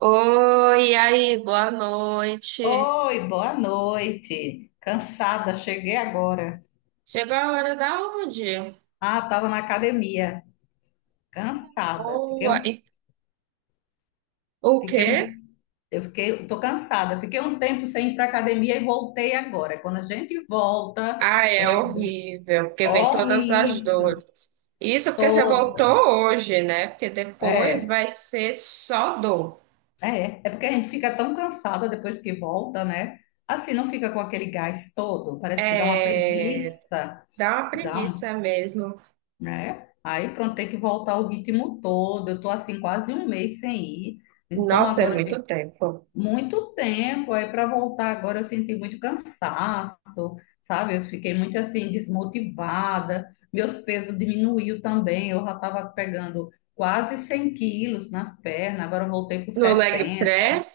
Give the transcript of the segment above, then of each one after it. Oi, e aí, boa noite. Oi, boa noite. Cansada, cheguei agora. Chegou a hora da onde? Ah, estava na academia, cansada. Boa. O Fiquei um, quê? eu fiquei, tô cansada. Fiquei um tempo sem ir para academia e voltei agora. Quando a gente volta, Ah, é é horrível, porque vem todas as horrível dores. Isso porque você voltou toda. hoje, né? Porque depois É, vai ser só dor. é, é porque a gente fica tão cansada depois que volta, né? Assim não fica com aquele gás todo, parece que dá uma É, preguiça, dá uma dá um preguiça mesmo. né? Aí pronto, tem que voltar o ritmo todo. Eu tô assim quase um mês sem ir. Então Nossa, é agora eu tenho muito tempo. muito tempo aí para voltar. Agora eu senti muito cansaço, sabe? Eu fiquei muito assim desmotivada. Meus pesos diminuiu também. Eu já estava pegando quase 100 quilos nas pernas. Agora eu voltei para No leg 60. press?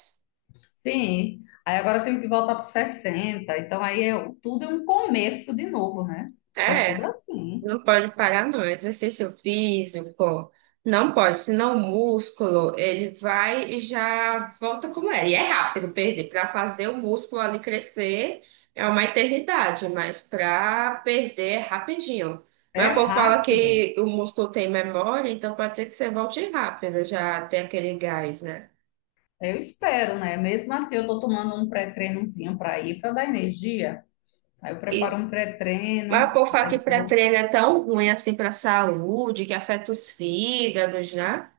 Sim. Aí agora eu tenho que voltar para 60. Então aí é tudo é um começo de novo, né? É tudo É. assim. Não pode parar, não. Exercício físico, não pode, senão o músculo, ele vai e já volta como era. E é rápido perder. Para fazer o músculo ali crescer é uma eternidade, mas para perder é rapidinho. É Mas o povo fala rápido. que o músculo tem memória, então pode ser que você volte rápido, já tem aquele gás, né? Eu espero, né? Mesmo assim, eu tô tomando um pré-treinozinho para ir, para dar energia. Aí eu preparo E, um mas o pré-treino, povo fala que aí vou. pré-treino é tão ruim assim para a saúde, que afeta os fígados, né?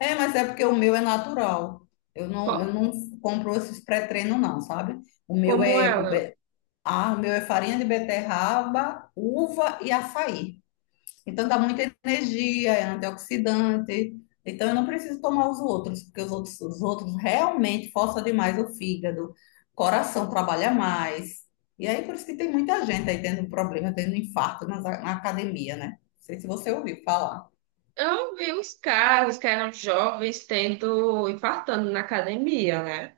É, mas é porque o meu é natural. Eu Co- não, eu não compro esses pré-treinos, não, sabe? O meu Como é, com é? be- o meu é farinha de beterraba, uva e açaí. Então dá muita energia, é antioxidante. Então eu não preciso tomar os outros, porque os outros realmente forçam demais o fígado, o coração trabalha mais. E aí por isso que tem muita gente aí tendo problema, tendo infarto na academia, né? Não sei se você ouviu falar. Eu vi os caras que eram jovens tendo, infartando na academia, né?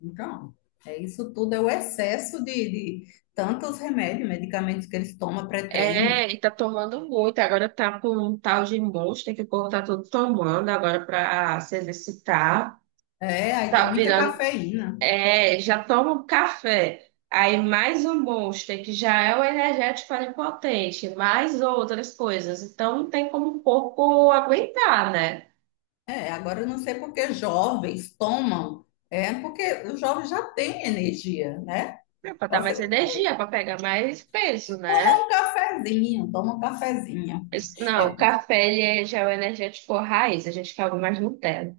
Então, é isso tudo é o excesso de tantos remédios, medicamentos que eles tomam pré-treino. É, e tá tomando muito. Agora tá com um tal de Monster que o povo tá tudo tomando agora pra se exercitar. É, aí tem Tá muita virando. cafeína. É, já toma um café. Aí mais um Monster, que já é o energético onipotente, mais outras coisas. Então não tem como o corpo aguentar, né? É, agora eu não sei porque jovens tomam, é porque o jovem já tem energia, né? É, pra dar mais Você energia, pra pegar mais peso, né? toma um cafezinho, toma um cafezinho. Não, o É, café ele é, já é o energético raiz, a gente quer algo mais Nutella.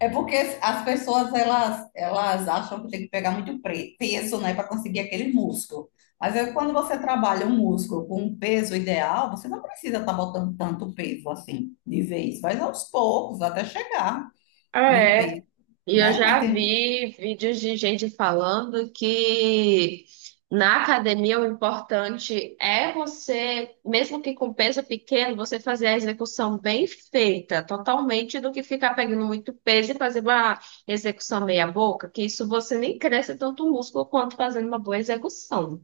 é porque as pessoas elas, elas acham que tem que pegar muito peso, né, para conseguir aquele músculo. Mas é quando você trabalha um músculo com um peso ideal, você não precisa estar botando tanto peso assim de vez, vai aos poucos até chegar Ah, num é. peso, E eu né? Mas já tem. vi vídeos de gente falando que na academia o importante é você, mesmo que com peso pequeno, você fazer a execução bem feita, totalmente, do que ficar pegando muito peso e fazer uma execução meia boca, que isso você nem cresce tanto o músculo quanto fazendo uma boa execução.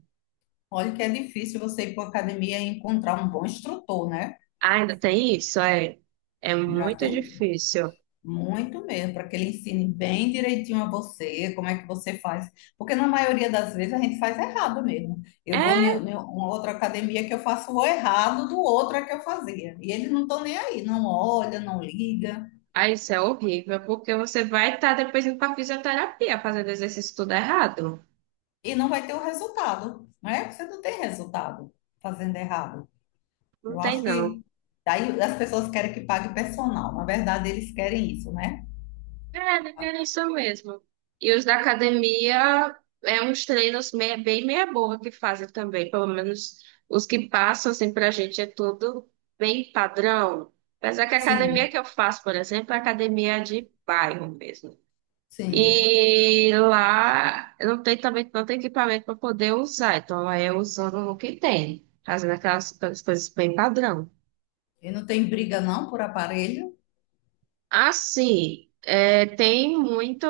Olha que é difícil você ir para a academia e encontrar um bom instrutor, né? Ah, ainda tem isso? É, é Já muito tem difícil. muito mesmo, para que ele ensine bem direitinho a você, como é que você faz. Porque na maioria das vezes a gente faz errado mesmo. Eu vou em É. em uma outra academia que eu faço o errado do outro é que eu fazia. E eles não estão nem aí, não olha, não liga, Ah, isso é horrível, porque você vai estar depois indo para fisioterapia fazendo exercício tudo errado. e não vai ter o resultado, né? Você não tem resultado fazendo errado. Não Eu tem, acho não. que daí as pessoas querem que pague personal. Na verdade, eles querem isso, né? É, não tem isso mesmo. E os da academia é uns treinos bem meia boca que fazem também. Pelo menos os que passam assim pra gente é tudo bem padrão. Apesar que a academia Sim. que eu faço, por exemplo, é academia de bairro mesmo. Sim. E lá não tem, também não tem equipamento para poder usar, então lá é usando o que tem, fazendo aquelas coisas bem padrão. E não tem briga não por aparelho? Assim, é, tem muito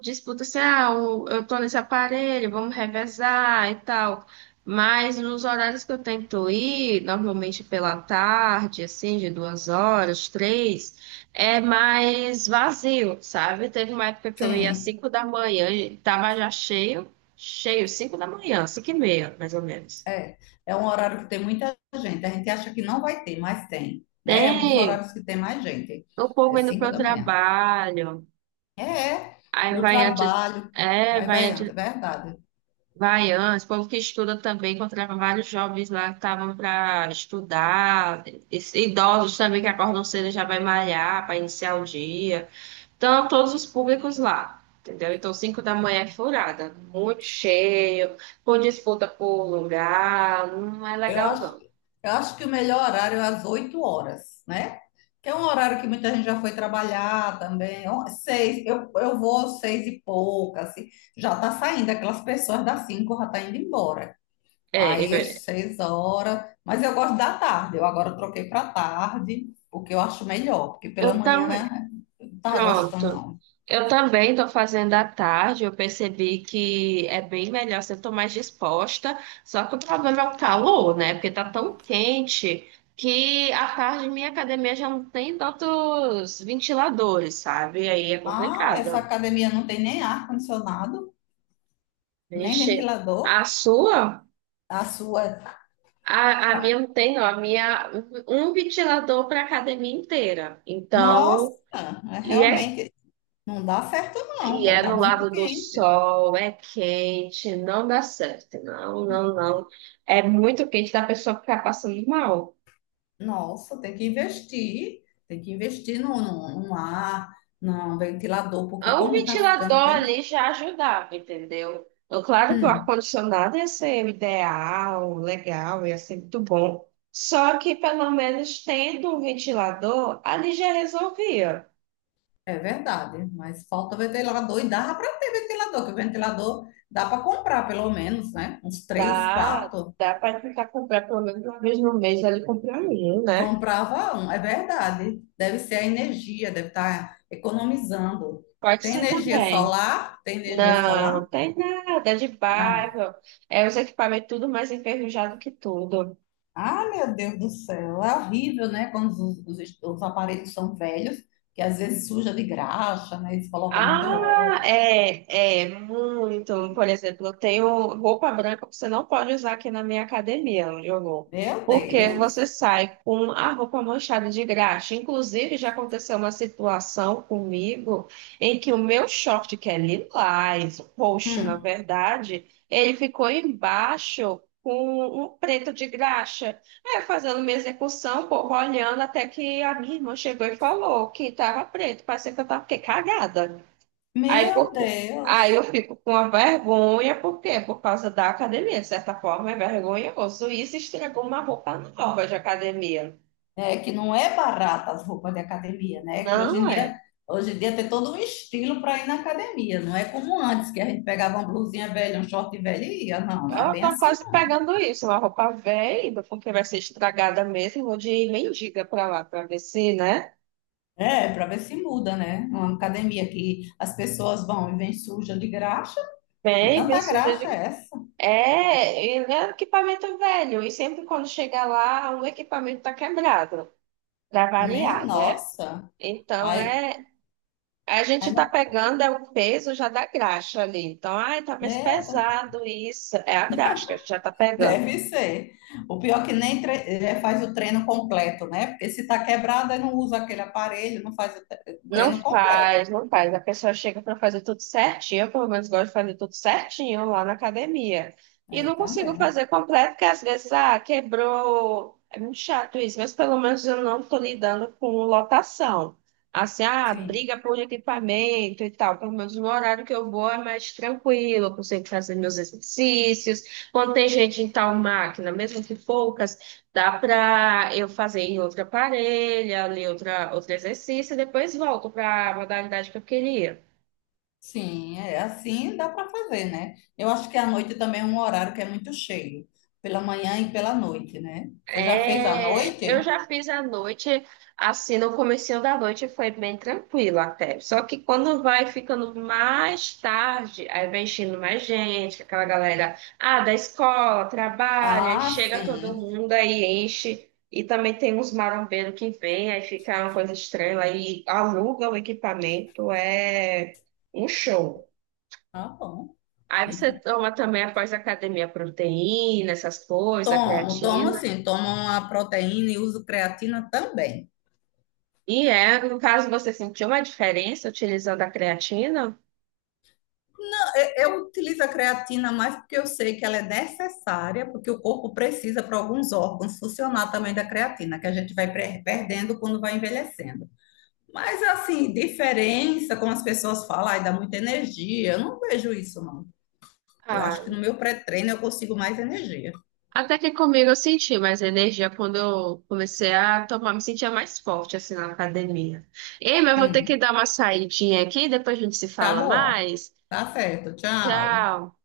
disputa assim, ah, eu tô nesse aparelho, vamos revezar e tal. Mas nos horários que eu tento ir, normalmente pela tarde, assim, de 2 horas, três, é mais vazio, sabe? Teve uma época que eu ia às Sim. 5 da manhã e tava já cheio, cheio, 5 da manhã, 5h30, mais ou menos. É, é um horário que tem muita gente. A gente acha que não vai ter, mas tem, né? É um dos Tem horários que tem mais gente. o É povo indo cinco para o da manhã. trabalho, É, é. aí Do vai antes. trabalho. É, Vai, vai vai, antes. anda, é verdade. Baiana, esse povo que estuda também, encontrava vários jovens lá que estavam para estudar, esses idosos também que acordam cedo e já vai malhar para iniciar o dia. Então, todos os públicos lá, entendeu? Então, 5 da manhã é furada, muito cheio, com disputa por lugar, não é Eu legal acho, não. eu acho que o melhor horário é às 8 horas, né? Que é um horário que muita gente já foi trabalhar também. Eu vou às 6 e pouca, assim. Já tá saindo, aquelas pessoas das 5 já tá indo embora. É, Aí às é, 6 horas, mas eu gosto da tarde. Eu agora troquei para tarde, porque eu acho melhor, porque pela eu manhã também. eu não tava gostando, Pronto. não. Eu também estou fazendo à tarde. Eu percebi que é bem melhor, se eu estou mais disposta. Só que o problema é o calor, né? Porque tá tão quente que à tarde minha academia já não tem tantos ventiladores, sabe? Aí é Ah, essa complicado. academia não tem nem ar-condicionado, nem Vixe, a ventilador. sua? A sua, A minha não tem, não. A minha, um ventilador para a academia inteira. nossa, Então, é e é realmente não dá certo, não, e pô, é tá no muito lado do quente. sol, é quente, não dá certo. Não, não, não. É muito quente, da pessoa ficar passando mal. Nossa, tem que investir num no, no, no ar, no ventilador, porque Um como está ventilador ficando quente. ali já ajudava, entendeu? Então, claro que o hum, ar-condicionado ia ser o ideal, legal, ia ser muito bom. Só que pelo menos tendo um ventilador, ali já resolvia. É verdade, mas falta ventilador e dava para ter ventilador, que o ventilador dá para comprar pelo menos, né? Uns três, Dá, quatro. dá para tentar comprar pelo menos uma vez no mês ali, comprar um, né? Comprava um, é verdade. Deve ser a energia, deve estar economizando. Pode Tem ser energia também. solar? Tem energia solar? Não, tem nada, é de Ah, bairro. É, os equipamentos tudo mais enferrujado que tudo. ah, meu Deus do céu, é horrível, né? Quando os aparelhos são velhos, que às vezes suja de graxa, né? Eles colocam muito Ah, óleo. é, é, muito. Por exemplo, eu tenho roupa branca que você não pode usar aqui na minha academia, onde eu vou. Meu Porque você Deus. sai com a roupa manchada de graxa. Inclusive, já aconteceu uma situação comigo em que o meu short, que é lilás, roxo, na Hum. verdade, ele ficou embaixo com um preto de graxa. Aí, eu fazendo minha execução, o povo olhando, até que a minha irmã chegou e falou que estava preto. Parecia que eu estava cagada. Aí, Meu por- aí eu Deus. fico com a vergonha, por quê? Por causa da academia, de certa forma, é vergonhoso. Isso estragou uma roupa nova de academia. Né? Que não é barata as roupas de academia, né? Que hoje Não em dia, é? hoje em dia tem todo um estilo para ir na academia. Não é como antes, que a gente pegava uma blusinha velha, um short velho e ia. Não, não é Eu bem tô assim, quase não. pegando isso, uma roupa velha, porque vai ser estragada mesmo. Vou de mendiga pra lá, pra ver se, né? É, para ver se muda, né? Uma academia que as pessoas vão e vêm suja de graxa. Que Bem, bem tanta suja graxa de. é essa? É, e é um equipamento velho, e sempre quando chega lá, o equipamento tá quebrado, pra Meia variar, né? nossa. Então, Ai, é, a gente ai está não, pegando é o peso já da graxa ali. Então, ai, tá mais merda. pesado isso. É a graxa que a gente já está pegando. Deve ser. O pior é que nem faz o treino completo, né? Porque se tá quebrada, não usa aquele aparelho, não faz o Não treino completo. faz, não faz. A pessoa chega para fazer tudo certinho. Eu, pelo menos, gosto de fazer tudo certinho lá na academia. E Eu não consigo também. fazer completo, porque às vezes, ah, quebrou. É muito chato isso, mas pelo menos eu não estou lidando com lotação. Assim, ah, Sim, briga por equipamento e tal. Pelo menos no horário que eu vou é mais tranquilo, eu consigo fazer meus exercícios. Quando tem gente em tal máquina, mesmo que poucas, dá para eu fazer em outra parelha, ali outra, outro exercício, e depois volto para a modalidade que eu queria. sim, é assim dá para fazer, né? Eu acho que a noite também é um horário que é muito cheio, pela manhã e pela noite, né? Você já fez à É, eu noite? já fiz a noite, assim, no comecinho da noite foi bem tranquilo até. Só que quando vai ficando mais tarde, aí vem enchendo mais gente, aquela galera, ah, da escola, trabalha, e Ah, chega todo sim. mundo, aí enche. E também tem uns marombeiros que vêm, aí fica uma coisa estranha, aí aluga o equipamento, é um show. Tá bom. Aí você toma também após a academia proteína, essas coisas, Tomo, tomo creatina. sim, tomo uma proteína e uso creatina também. E é, no caso, você sentiu uma diferença utilizando a creatina? Eu utilizo a creatina mais porque eu sei que ela é necessária, porque o corpo precisa para alguns órgãos funcionar também da creatina, que a gente vai perdendo quando vai envelhecendo. Mas assim, diferença, como as pessoas falam, ai, dá muita energia. Eu não vejo isso, não. Eu Ah, acho que no meu pré-treino eu consigo mais energia. até que comigo eu senti mais energia quando eu comecei a tomar, me sentia mais forte assim na academia. Ei, mas eu vou ter que Hum. dar uma saidinha aqui, depois a gente se Tá fala bom. mais. Tá certo. Tchau. Tchau.